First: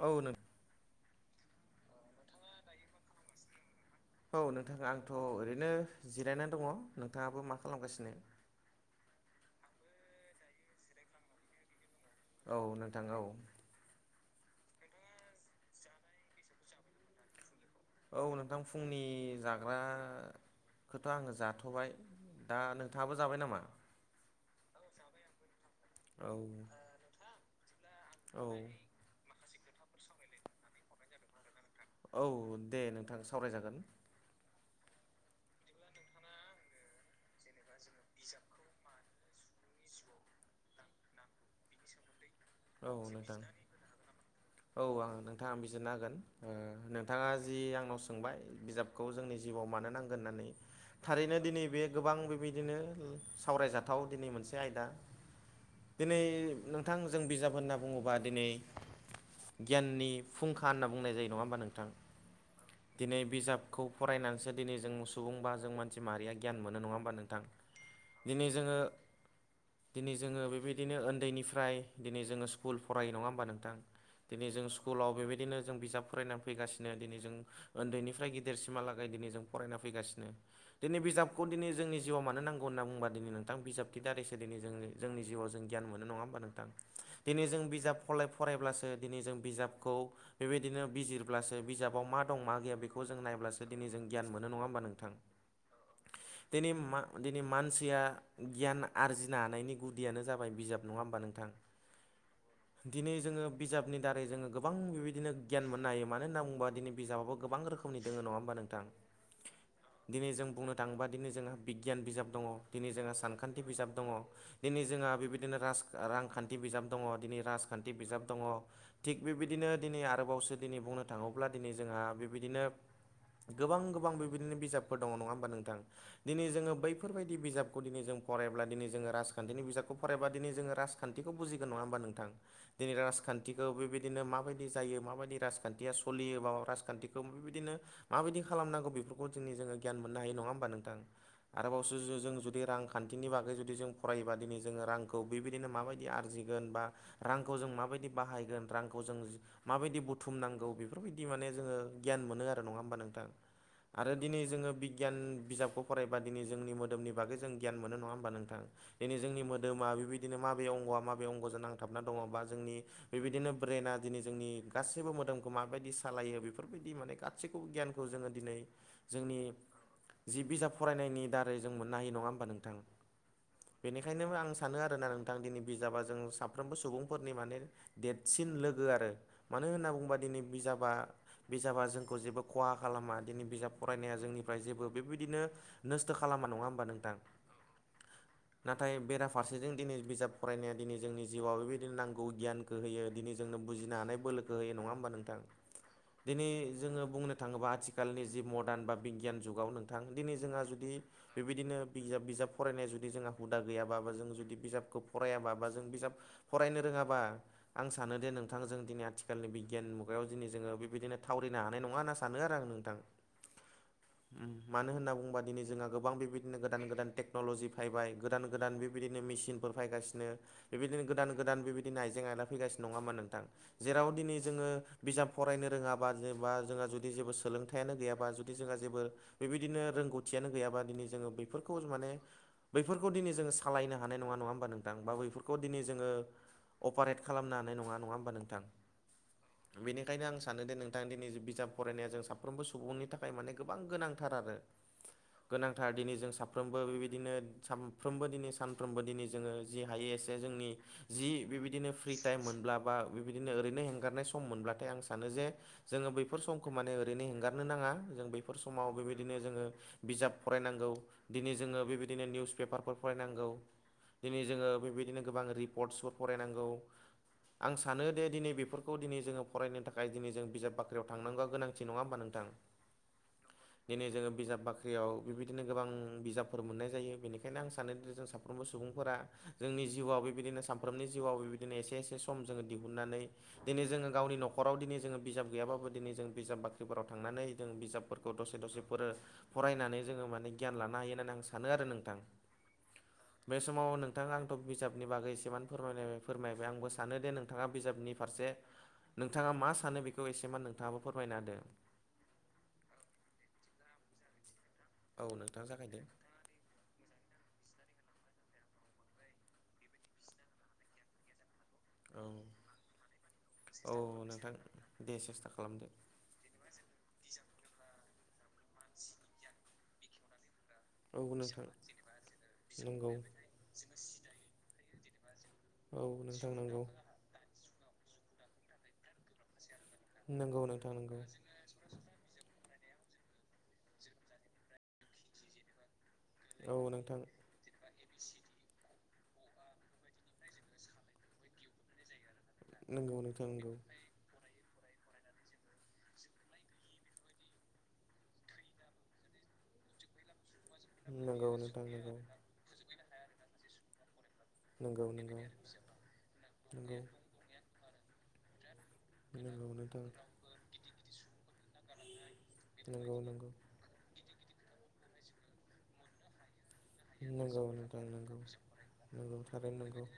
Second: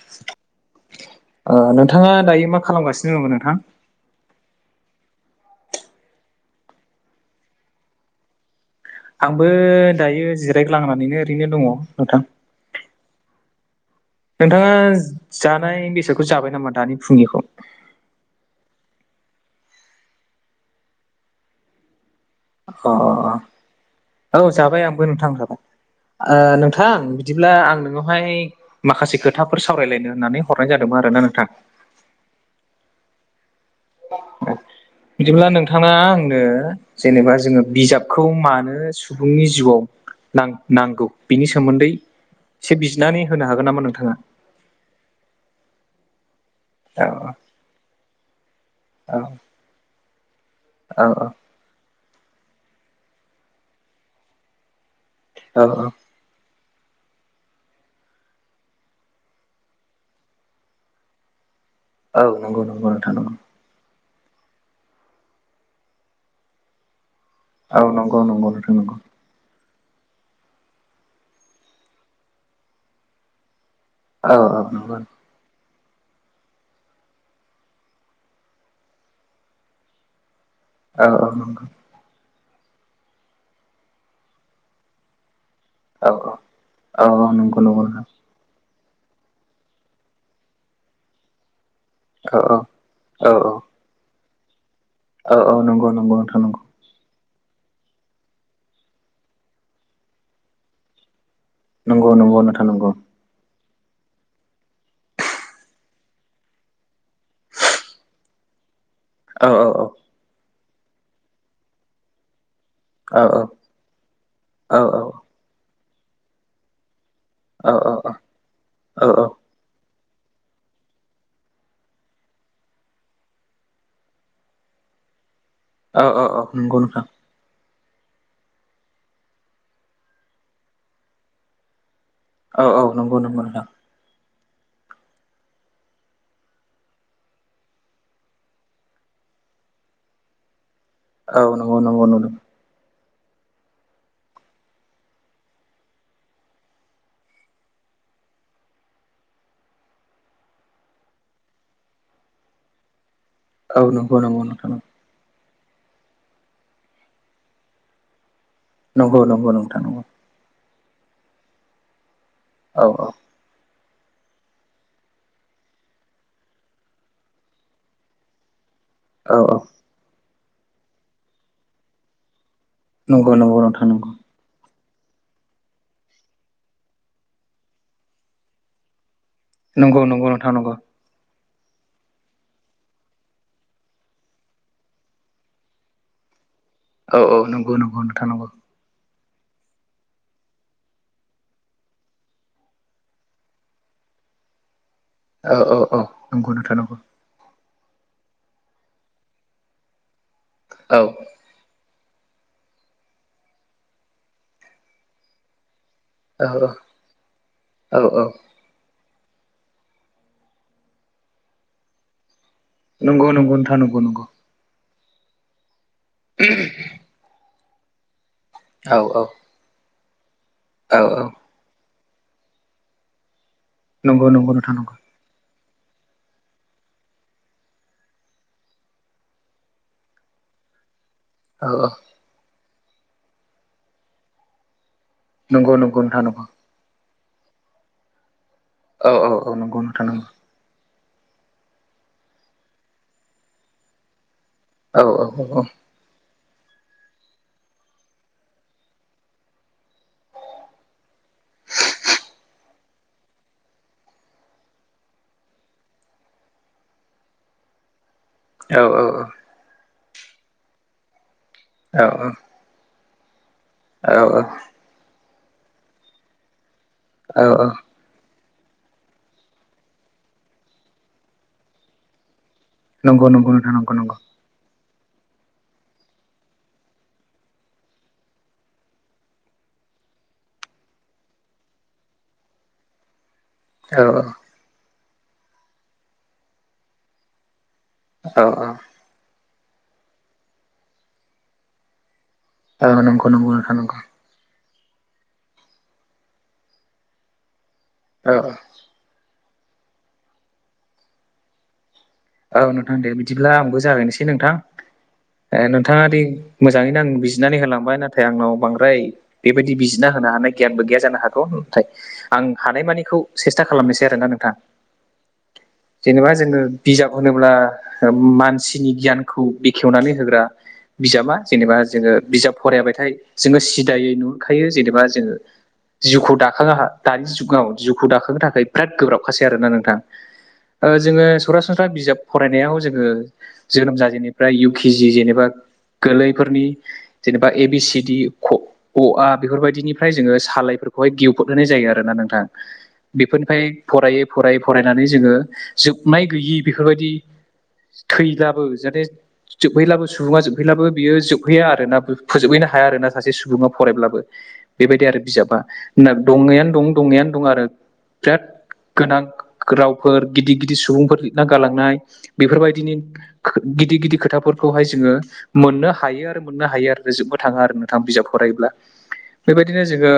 औ नों ओ नोंथाङा दायो मा खालामगासिनो दंमोन नोंथां? औ नोंथां आंथ' ओरैनो जिरायनानै दङ' नोंथाङाबो मा खालामगासिनो? आंबो दायो जिरायग्लांनानैनो ओरैनो दङ नोंथां। औ नोंथां औ। नोंथाङा जानाय बेसादखौ जाबाय नामा दानि फुंनिखौ? औ नोंथां फुंनि जाग्राखोथ' आङो जाथ'बाय। दा अ अ नोंथाङाबो जाबाय नामा? अ अ औ जाबाय आंबो नोंथां जाबाय। औ ओ नोंथां बिदिब्ला आं नोंनावहाय औ माखासे खो थाफोर सावरायलायनो होननानै हरनाय जादोंमोन आरो ना नोंथां। औ दे नोंथां सावरायजागोन। बिदिब्ला नोंथाङा आंनो जेनेबा जोङो बिजाबखौ मानो सुबुंनि जिउआव नां-नांगौ बिनि सोमोन्दै एसे औ बिजिनानै नोंथां, होनो हागोन नामा नोंथाङा? औ आङो नोंथां, आं बिजिरनो हागोन। ओ औ नोंथाङा जि आंनाव सोंबाय बिजाबखौ औ जोंनि जिउआव मानो नांगोन होननानै। औ थारैनो दिनै बे गोबां बेबायदिनो सावरायजाथाव दिनै मोनसे आयदा। औ औ। दिनै नोंथां जों बिजाब होनना बुङोबा दिनि गियाननि फुंखा होनना बुंनाय जायो नङा होमबा नोंथां? औ नंगौ नंगौ नोंथां दिनै नंगौ। बिजाब खौ फरायनानैसो दिनै जों सुबुं बा जों मानसि माहारिया गियान मोनो नङा होनबा नोंथां? औ नंगौ दिनै नंगौ नोंथां जोङो नंगौ दिनै जोङो बेबायदिनो उन्दैनिफ्राय दिनै जोङो स्कुल फरायो नङा होमबा नोंथां औ दिनै औ जों नंगौ स्कुलाव बेबायदिनो जों बिजाब फरायनानै फैगासिनो दिनै जों उन्दैनिफ्राय गिदिरसिमहालागै दिनै जों फरायना फैगासिनो। दिनै औ औ बिजाबखौ नंगौ दिनै जोंनि जिउआव मानो नांगौ होनना बुंबा दिनै नोंथां बिजाबनि दारैसो दिनै जों जोंनि जिउआव जों गियाव मोनो औ नङा होमबा औ नोंथां? औ दिनै नंगौ जों नंगौ बिजाब नोंथां फलाय फरायब्लासो दिनै जों बिजाबखौ बेबायदिनो बिजिर अब्लासो बिजाबाव मा दं मा औ गैया बेखौ जों औ नायब्लासो दिन जों गियान मोनो नङा होमबा नों थां? औ औ नंगौ नंगौ नोंथां दिनै मा दिनै मानसिया गियान आरजिनो हानायनि गुदियानो जाबाय बिजाब नङा होमबा नोंथां? नंगौ नंगौ नोंथां। नंगौ दिनै जोङो बिजाबनि दारै जोङो गोबां बेबायदिनो गियान मोननो हायो मानो होनना बुंबा दिनै बिजाबबो गोबां रोखोमनि दङ नङा होमबा नों थां। औ औ औ दिनै जों बुंनो थाङोबा दिनै जोंहा बिगियान बिजाब दङ। दिनै जोंहा औ सानखान्थि बिजाब दङ औ दिनै जोंहा बेबायदिनो राज रांखान्थि बिजाब दङ दिनै औ राजखान्थि बिजाब दङ, थिग बेबायदिनो दिनै आरोबावसो दिनै बुंनो थाङोब्ला दिनै जोंहा बेबायदिनो गोबां गोबां बेबायदिनो बिजाबफोर दङ नङा होमबा नोंथां औ औ दिनै जोङो नंगौ नोंथां बैफोरबायदि बिजाबखौ दिनै जों फरायब्ला दिनै जोङो राजखान्थिनि बिजाबखौ फरायबा दिनै जोङो राजखान्थि बेखौ बुजिगोन नङा होनबा नोंथां? औ औ दिनै नंगौ नंगौ नोंथां राजखान्थिखौ बिदिनो माबादि जायो माबायदि राजखान्थिया सलियो बा राजखान्थिखौ बेबायदिनो माबायदि खालामनांगौ बेफोरखौ जोंनि जोङो गियान मोननो हायो नङा होमबा नोंथां? औ नंगौ आरोबावसो नंगौ नंगौ जों जुदि रां खान्थिनि बागै जुदि जों फरायोबा दिनै जोङो रांखौ बेबायदिनो माबायदि आरजिगोन बा रांखौ जों माबायदि बाहायगोन रांखौ जों माबायदि बुथुम नांगौ बेफोरबायदि माने जोङो गियान मोनो आरो नङा होमबा नोंथां? औ आरो नंगौ दिनै नंगौ नोंथां जोङो बि गियान बिजाबखौ फरायबा दिनै जोंनि मोदोमनि बागै जों गियान मोनो नङा होमबा नोंथां? दिनै नंगौ जोंनि नंगौ नोंथां मोदोमा नंगौ बेबायदिनो माबे अंग'आ माबे अंग'जों नांथाबना दङ बा जोंनि औ बेबायदिनो ब्रेइना दिनै जोंनि गासैबो मोदोमखौ माबायदि सालायो बेफोरबायदि माने गासैखौबो गियानखौ जोङो दिनै औ जोंनि औ जि बिजाब फरायनायनि दारै जों मोननो हायो नङा होमबा नोंथां? नंगौ नंगौ नोंथां नंगौ बेनिखायनो आं सानो आरोना नों थां दिनै बिजाबा जों साफ्रोमबो सुबुंफोरनि माने देरसिन लोगो आरो। मानो होनना नंगौ बुङोबा नंगौ दिनै नोंथां नंगौ बिजाबा बिजाबा जोंखौ जेबो खहा खालामा दिनै बिजाब फरायनाया जोंनिफ्राय जेबो बेबायदिनो नस्थ' खालामा नङा होमबा नों औ औ नंगौ नंगौ नोंथां नंगौ। नाथाय बेराफारसेजों दिनै बिजाब फरायनाया दिनै जोंनि जिउआव बेबायदिनो नांगौ गियानखौ होयो दिनै जोंनो बुजिनो हानाय बोलोखौ होयो नङा होनबा नों- औ औ दिनै नंगौ नोंथां नंगौ औ जोङो बुंनो थाङोबा आथिखाल- आथिखालनि जि मरदान बा बिगियान जुगाव नोंथां दिनै जोंहा जुदि- बेबायदिनो बिजाब बिजाब फरायनाया जुदि जोंहा हुदा गैयाबाबो जों जुदि बिजाबखौ फरायाबा बा जों बिजाब- औ फरायनो रोङाबा आं औ सानो औ दे नों थांङो जों दिनै आथिखालनि बिगियान मुगायाव दिनै जोङो बेबायदिनो थावरिनो हानाय नङा होनना सानो आरो आंङो- नंगौ नंगौ नोंथां नंगौ नंगौ- ओम मानो होनना बुंङोबा दिनै जोंहा गोबां बेबायदिनो गोदान गोदान टेक्न'लजि फैबाय! गोदान गोदान औ औ बेबायदिनो मेसिनफोर फायगासिनो औ बेबायदिनो औ गोदान गोदान बेबायदिनो- दिनै आइजें आयला फैगास नङा होनबा नोंथां- जेराव नंगौ दिनै नंगौ जोङो नोंथां नंगौ बिजाब- फरायनो रोङाबा जेबा जोंहा जुदि जेबो सोलोंथाइयानो गैयाबा जुदि जोंहा जेबो- बेबायदिनो रोंगौथियानो गैयाबा दिनै जोंङो- औ फोरखौ औ माने बैफोरखौ दिनै जोंङो सालायनो हानाय नंङा नङा होनबा नोंथां बा बै फुरखौ नंगौ दिनै नंगौ नोंथां जोंङो- नंगौ अपारेट खालामनो हानाय नंङा नंङा होन--बा नोंथां औ औ नंगौ नोंथां बेनिखायनो नंगौ आं सा सानो दे नोंथां दिनै जि बिजाब फरायनाया जों साफ्रोमबो सुबुंनि थाखाय माने गोबां गोनांथार आरो- औ औ गोनांथार दिनै जों साफ्रोमबो बेबायदिनो सानफ्रोमबो दिनै सानफ्रोमबो दिनै- जोंङो जि हायो एसे जोंनि- जि बेबायदिनो फ्रि टाइम मोनब्ला बा बेबायदिनो ओरैनो हेंगारनाय सम मोनब्लाथाय आं सानो जे- जोंङो बैफोर समखौ माने ओरैनो हेंगारनो नांङा जों बेफो- औ समाव बेबायदिनो जोंङो बिजाब फरायनांगौ दिनै जोंङो बेबायदिनो निउस पेपारफोर- फरायनांगौ औ दिनै जोंङो बेबायदिनो गोबां रिपर्टसफोर फरायनांगौ- औ औ। आं सानो दे दिनै बेफोरखौ दिनै जोङो फरायनो थाखाय दिनै जों बिजाब बाख्रियाव थांनांगौ गोनांथि नंङा होमबा नोंथां! नंगौ नंगौ नोंथां नंगौ दिनै नंगौ जोंङो बिजाब बाख्रि- याव बेबायदिनो गोबां बिजाबफोर मोननाय जायो! बेनिखायनो आं सानो दि जों साफ्रोमबो सुंबुं- फोरा जोंनि जिउआव बेबायदिनो सानफ्रोमनि जिउआव बेबायदिनो एसे एसे सम जोंङो दिहुननानै- दिनै औ जोंङो गावनि न'खराव दिनै जोंङो बिजाब गैयाबाबो दिनै जों बिजाब बाख्रिफोराव थांनानै जों बिजाब- फोरखौ औ दसे दसे फोरो फरायनानै जोंङो माने गियान लानो हायो होननानै आं सानो आरो नोंथां! औ नंगौ नंगौ बे नोंथां समाव नंगौ! नोंथां आंथ' बिजाबनि बागै एसेबां फोरमायनाय फोरमायबाय आंबो सानो दे नोंथांङा बिजाबनि औ फारसे- नोंथांङा मा सानो बेखौ एसे मान नोंथाङाबो फोरमायना होदो! औ नोंथां दे बिदिब्ला आंबो जागायनोसै नोंथां औ ओ नोंथां जागायदो नोंथांङा दि मोजांङैनो आं बिजिनानै होलांबाय नाथाय आंनाव बांद्राय- बेबायदि बिजिना होनो हानाय गियानबो गैया जानो हागौ! थाय औ आं हानायमानिखौ सेस्था खालामनोसै आरोना नोंथां दे सेस्था खालामदो जेनेबा जोंङो- बिजाब होनोब्ला ओ मानसिनि गियानखौ बेखेवनानै होग्रा- औ बिजाबा नोंथां जेनेबा जोंङो बिजाब फरायाबाथाय नंगौ जोंङो सिदायै नु- खायो जेनेबा जोंङो औ जिउखौ नोंथां दाखां नंगौ दानि जुगाव जिउखौ दाखांनो थाखाय- बिराद गोब्राबखासै आरोना नंगौ नोंथांओ नोंथां नंगौ जोंङो सरासनस्रा बिज- बिजाब फरायनायाव जोंङो जोनोम जाजेननिफ्राय इउ कि जि जेनेबा- गोलै फोरनि औ नोंथां जेनेबा ए बि सि डि- अ आ बेफोर बायदिनिफ्राय जोंङो सालायफोरखौहाय गेउफोद होनाय जायो आरोना नों- आं नंगौ नोंथां बेफोरनिफाय फरायै फरायै फरायनानै जोंङो जोबनाय गैयै- बेफोरबायदि थैब्लाबो जाहाथे जोबहैब्लाबो सुंबुंङा जोब- फैलाबो बियो नंगौ नंगौ जोबहैया आरो नोंथां नंगौ ना फो फोजोबहैनो हाया आरोना सासे सुंबुंङा फरायब्लाबो! बेबायदि नंगौ नंगौ आरो बिजाबा ना दंङैनो दं दंङैयानो दं आरो बिराद- गोनांख रावफोर गिदिर गिदिर सुबुंफोर- ना गालांनाय बेफोरबायदिनि खो गिदिर गिदिर खोथाफोर- खौहाय जोंङो मोननो हायो आरो मोननो हायो आरो- रो नंगौ नोंथां जोबनो नंगौ थांङा आरो नोंथां बिजाब नंगौ फरायोब्ला नंगौ थारैनो बेबायदिनो नंगौ जोंङो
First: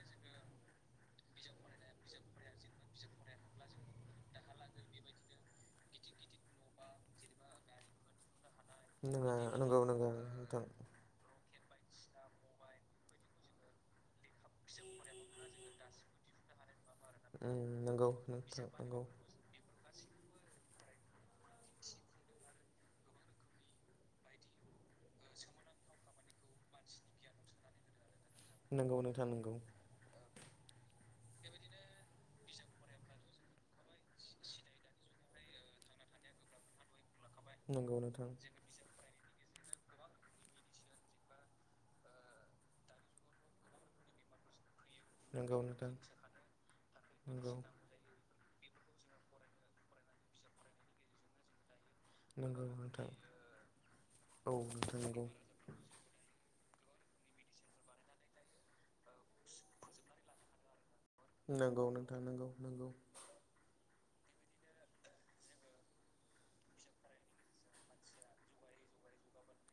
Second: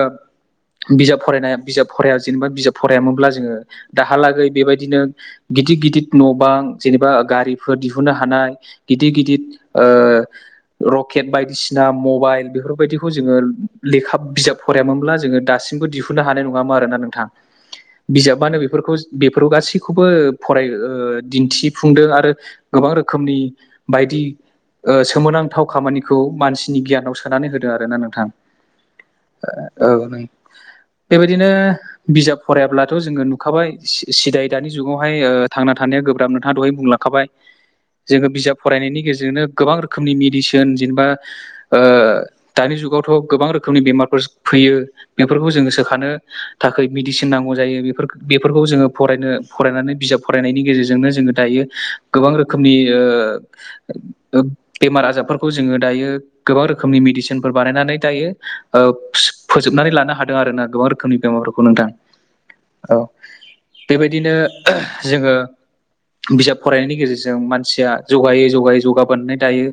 बिजाब फरायनाय बिजाब फराया जेनेबा बिजाब फरायामोनब्ला जोंङो दाहालागै बेबायदिनो गिदिर गिदििर न' बां जेनेबा गारिफोर दिहुनो हानाय गिदिर नङा गिदिर नंगौ ओ नंगौ रक केेट बायदिसिना मबाइल बेफोरबायदिखौ जोंङो लेखा बिजाब फरायामोनब्ला जोंङो दासिमबो दिहुननो हानाय नंङामा आरोना नोंथां बिजाबानो नोंथां बेफोरखौ बे फोराव गासैखौबो फराय दिन्थिफुंदों आरो गोबां रोखोमनि बायदि ओ सोमोनांथाव खामानि खौ मानसिनि गियानाव सोनानै होदों आरोना नोंथां नंगौ नोंथां नोंगौ। औ न बेबायदिनो बिजाब फरायाब्लाथ' जोंङो नुखाबाय सिदाय दानि जुगावहाय थांना थानाया गोब्राब नोंथांङा दहाय बुंलांखाबाय नंगौ जोंङो नोंथां बिजाब फरायनायनि गेजेरजोंनो गोबां रोखोमनि मेडिसिन जेनेबा दानि जुगावथ' गोबां रोखोमनि बेमारफोर फैयो। बेफोरखौ नंगौ नंगौ नोंथां नंगौ जोंङो नोंथां सोखानो थाखाय मेडिसिन नांगौ नंगौ जायो बे बेफोरखौ जोंङो फरायनो फरायनानै बिजाब फरायनायनि गेजेरजोंनो जोंङो दायो गोबां नंगौ रोखोमनि नोंथां औ नोंथां बेमार नंगौ आजारफोरखौ जोंङो दायो गोबां रोखोमनि मेदिसिनफोर बानायनानै दायो फोजोबनानै लानो हादों आरो ना गोबां रोखोमनि फोरखौ नंगौ नोंथां नंगौ नंगौ औ बेबायदिनो जोंङो बिजाब फरायनायनि गेजेरजों मानसिया जौगायै जौगायै जौगाबोनाय दायो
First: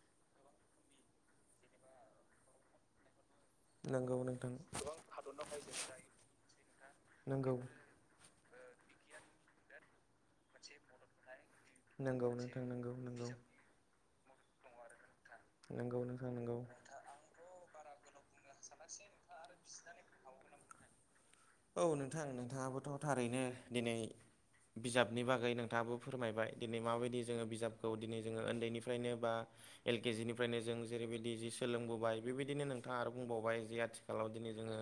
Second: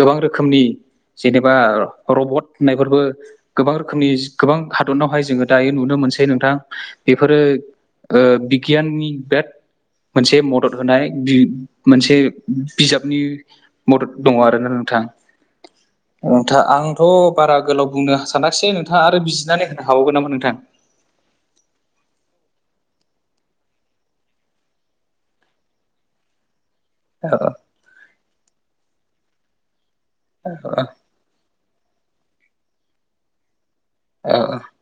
गोबां रोखोमनि जेनेबा रबट होननायफोरबो गोबां रोखोमनि नंगौ नोंथां गोबां हादरनावहाय जोंङो दायो नुनो मोनसै नोंथां बेफोरो नंगौ बिगियाननि बेराद [inaudible] मोनसे मदद होनाय मोनसे नंगौ नोंथां नंगौ बिजाबनि नंगौ मदद दंङो आरोना नोंथां नंगौ नोंथां नंगौ। नोंथा आंथ' बारा गोलाव बुंनो सानाखिसै नोंथांङा आरो बिजिनानै होनो हाबावगोन नामा नोंथां। औ नोंथां नोंथांङाबोथ' थारैनो दिनै बिजाबनि बागै नोंथांङाबो फोरमायबाय दिनै माबायदि औ बिजाब उन्दैनिफ्रायनो बा एल के जिनिफ्रायनो जों औ जेरैदि सोलोंबोबाय बेबायदिनो नोंथाङा आरो बुंबावबाय जे आथिखालाव औ दिनै जोंङो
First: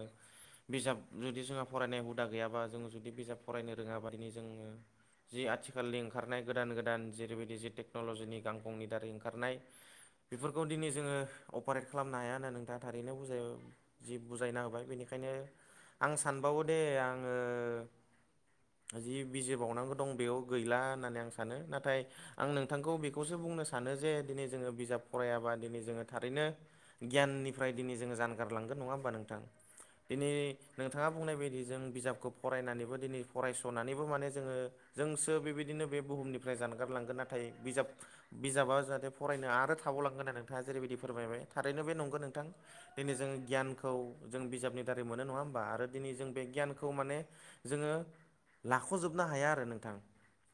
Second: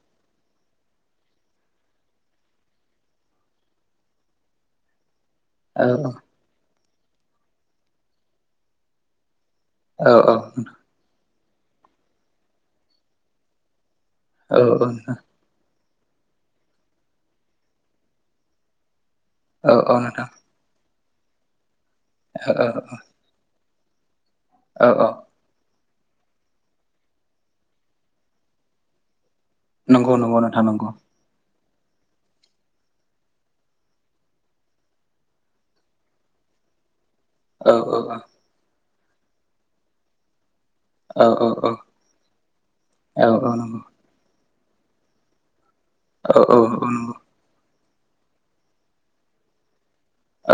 बिजाब जु जुदि जोंहा फरायनाय हुदा गैयाबा जोंङो जुदि बिजाब फरायनो रोंङाबा दिनो जोंङो जि आथिखालनि औ ओंखारनाय गोदान गोदान जेरैबायदि जि टेक्न'ल'जिनि गांखंनि दारै ओंखारनाय औ औ औ बेफोरखौ दिनै जोंङो अपारेट खालामनो हाया होनना नोंथांङा थारैनो बुजाय जि औ बुजायना होबाय नोंथां बेनिखायनो आं सानबावो दे आंङो जि बिजिर औ बावनांगौ औ दं नोंथां बेयाव गैला होननानै आं सानो नाथाय आं औ नोंथांखौ बेखौसो बुंनो सानो जे दिनै जोंङो औ बिजाब औ फरायाबा दिनै जोंङो थारैनो गियाननिफ्राय दिनै जोंङो जानगारलांगोन नंङा होमबा नोंथां नंगौ दिनै नंगौ नोंथां नंगौ मा बुंनाय बायदि जों बिजाबखौ फरायनानैबो दिनै फरायस'नानैबो माने जोंङो जोंसो बेबायदिनो बे बुहुमनिफ्राय जानगारलांगोन नाथाय औ बिजाब औ बिजाबा जाहाथे फरायनो आरो थाबावलांगोन होननानै नोंथांङा जेरैबायदि औ फोरमायबाय औ थारैनो बे नंगौ नोंथां। दिनै औ जोंङो औ नंगौ गियानखौ जों बिजाबनि दारै मोनो नंङा होमबा आरो दिनै जों औ बे औ गियानखौ माने नंगौ जोंङो लाख'जोबनो हाया आरो नोंथां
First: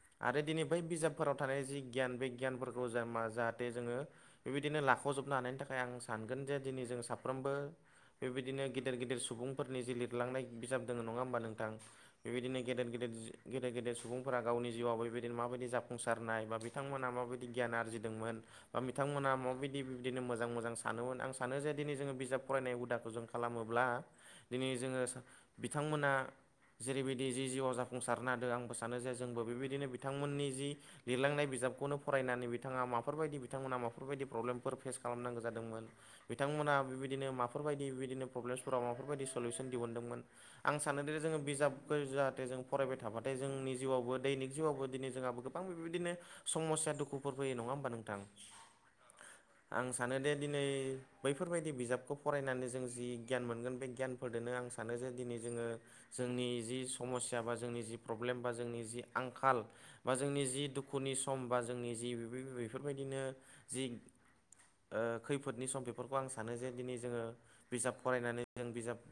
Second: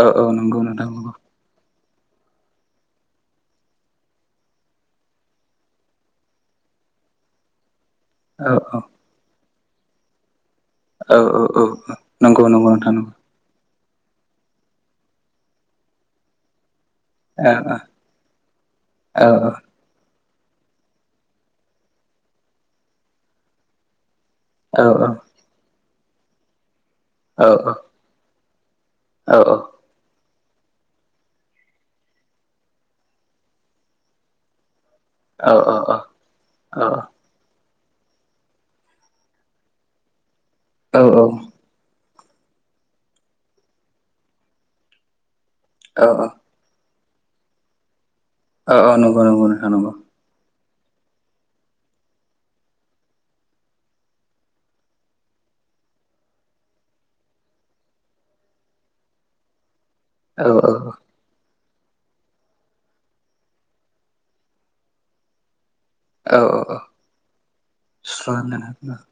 औ औ आरो नंगौ दिनै बै नोंथां नंगौ बिजाबफोराव थानाय जि गियान बे गियानफोरखौ जा जाहाथे जोंङो बेबायदिनो लाख'जोबनो हानायनि थाखाय आं सानगोन जे दिनै जों साफ्रोमबो औ बेबायदिनो औ गेदेर गिदिर सुबुंफोरनि जि लिर लिरलांनाय बिजाब दोङो औ नंङा होमबा औ नोंथां नंगौ बेबायदिनो नंगौ गेदेर नोंथां गेदेर नंगौ गेदेर गेदेर सुबुंफोरा गावनि जिउआव बेबायदि माबायदि जाफुंसारनाय बा बिथांमोना मा बादि औ गियान आरजिदोंमोन ओ औ बिथांमोना मा बायदि? बिदिनो मोजां मोजां सानोमोन आं सानो जे दिनै जोङो बिजाब फरायनाय हुदाखौ जों खालामोब्ला दिनै औ जोंङो सा बिथांमोना जेरैबायदि जि औ जिउआव औ जाफुंसारनो हादों आंबो सा सानो जे जोंबो औ औ बेबायदिनो बिथांमोननि जि लिरलांनाय बिजाबखौनो फरायनानै बिथांङा माफोरबायायदि बिथांमोना माफोरबायदि प्रब्लेमफोर फेस खालामनांगौ नंगौ जादोंमोन बिथांमोना बेबायदिनो माफोरबायदि बिदिनो प्रब्लेमसफोराव माफोरबायदि सलुसन दिहुनदोंमोन आं सानो दि जोंङो बिजाब फोर जाहाथे जों फरायबाय थाबाथाय जोंनि जिउआवबो दैनिक जिउआवबो दिनै जोंहाबो गोबां बेबायदिनो समस्या दुखुफोर फैयो नङा ओमबा नोंथां नंगौ नोंथां आं नंगौ सानो दे दिनै बैफोरबाय बिजाबखौ फरायनानै जों जि गियान मोनगोन बे गियान फोरदोनो आं सानो जे दिनै जोङो जोंनि जि समस्या बा जोंनि जि प्रब्लेम बा जोंनि जि आंखाल बा औ जोंनि औ जि दुख खुनि सम बा जोंनि जि बेफोरबायदिनो जि खैफोदनि सम बेफोरखौ आं औ सानो जे औ दिनै जोङो बिजाब फरायनानै जों सुस्रांनानै बिजाब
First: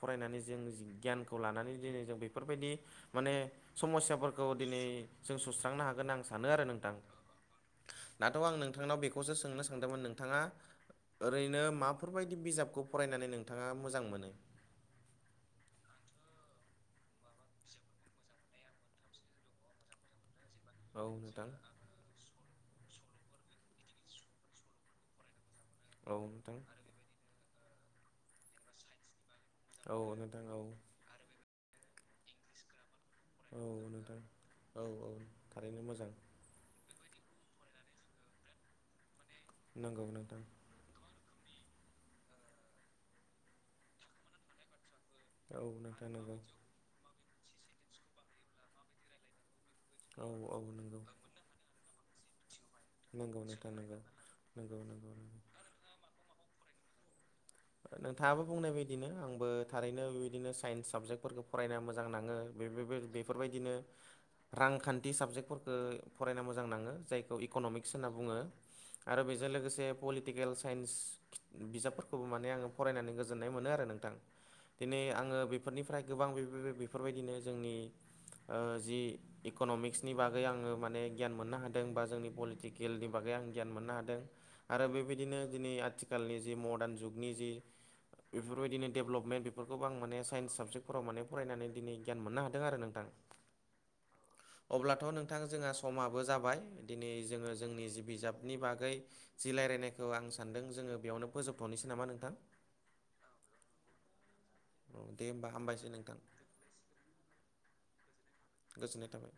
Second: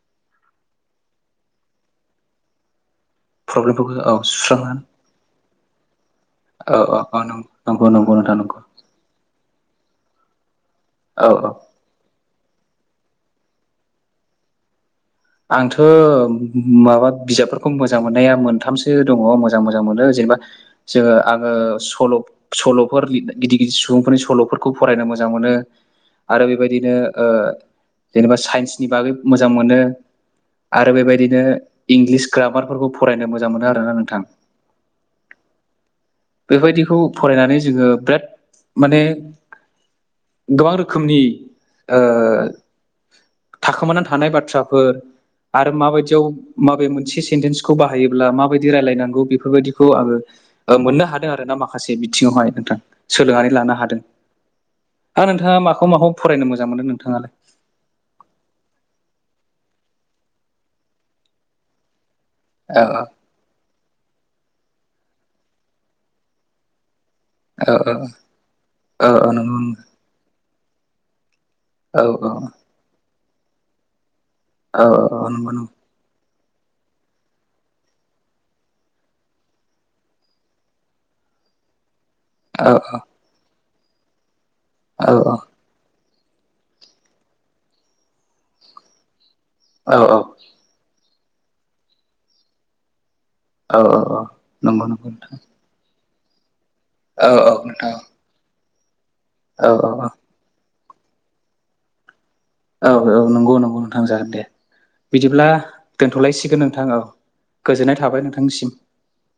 फरायनानै जों गियानखौ लानानै दिनै जों बेफोरबायदि माने प्रब्लेमफोरखौ औ समस्याफोरखौ दिनै सुस्रांनानै जों सुस्रांनो हागोन आं सा सानो आरो औ नोंथां औ औ नंगौ नंगौ नोंथां दाथ' आं नंगौ नों नोंथांनाव बेखौसो सोंनो सानदोंमोन नोंथाङा औ औ ओरैनो मा फोरबायदि बिजाबखौ फरायनानै नोंथाङा मोजां मोनो? आंथ' माबा बिजाबफोरखौ मोजां मोननाया मोनथामसो दङ मोजां मोजां मोनो जेनेबा औ जोङो नोंथां आङो सल' सल'फोर गिदिर गिदिर सुबुंफोरनि सल'फोरखौ फरायनो मोजां मोनो। औ आरो नोंथां बेबायदिनो जेनेबा साइन्सनि बागै मोजां मोनो। अ नोंथां औ आरो बेबायदिनो इंलिस ग्रामारफोरखौ फरायनो मोजां औ मोनो आरोना नोंथां औ औ थारैनो मोजां। बेफोबायदिखौ फरायनानै जोङो बिराद माने नोंगौ नोंथां। गोबां रोखोमनि ओ थाखोमानानै थानाय बाथ्राफोर औ आरो नोंथां माबायदियाव नंगौ माबे मोनसे सेन्टेन्सखौ बाहायोब्ला माबायदि रायलायनांगौ बेफोरबायदिखौ खौ आङो औ औ ओ नंगौ मोननो हादों आरो ना माखासे बिथिङावहाय नोंथां। नंगौ सोलोंनानै नोंथां लानो नोंगो नोंगौ नोंगौ नोंगौ। खौ माखौ फरायनो मोजां मोनो नोंथाङालाय? नोंथाङाबो बुंनाय बायदिनो आंबो थारैनो बेबायदिनो साइन्स साबजेक्टफोरखौ फरायनो मोजां नाङो। बे औ बेफोरबायदिनो रांखान्थि साबजेक्टफोरफोरखौ फरायना मोजां नाङो जाय खौ इक'न'मिक्स औ होनना बुङो औ आरो औ बेजों नंगौ लोगोसे पलिटिकेल साइन्स खिथ बिजाब औ औ फरायनानै गोजोन्नाय मोनो आरो नोंथां दिनै औ औ आङो नंगौ नंगौ बेफोरनिफ्राय गोबां बेबो बेफोरबायदिनो जोंनि ओ जि इक'न'मिक्सनि बागै आङो माने गियान मोननो हादों बा जोंनि औ पलिटिकेलनि बागै आं गियान मोननो हादों आरो औ औ बेबायदिनो दिनै आथिखालनि जि मडार्न जुगनि जि बेफोरबायदिनो डेभलपमेन्ट बेफोरखौबो औ आं माने साइन्स साबजेक्ट फोराव माने फरायनानै दिनै गियान मोननो हादों आरो नोंथां औ औ नंगौ अब्लाथ' नंगौ नोंथां जोङा समा समाबो जाबाय दिनै जोङो औ औ नोंथां औ जोंनि जि बिजाबनि बागै जि लायरायनायखौ औ आं सानदों जोङो बेयावनो फोजोबथ'नोसै नामा नोंथां? औ औ नंगौ नंगौ नोंथां जागोन दे। औ दे बिदिब्ला होमबा हामबायसै नोंथां दोनथ'लायसिगोन नोंथां औ गोजोननाय थाबाय नोंथांनिसिम। गोजोननाय थाबाय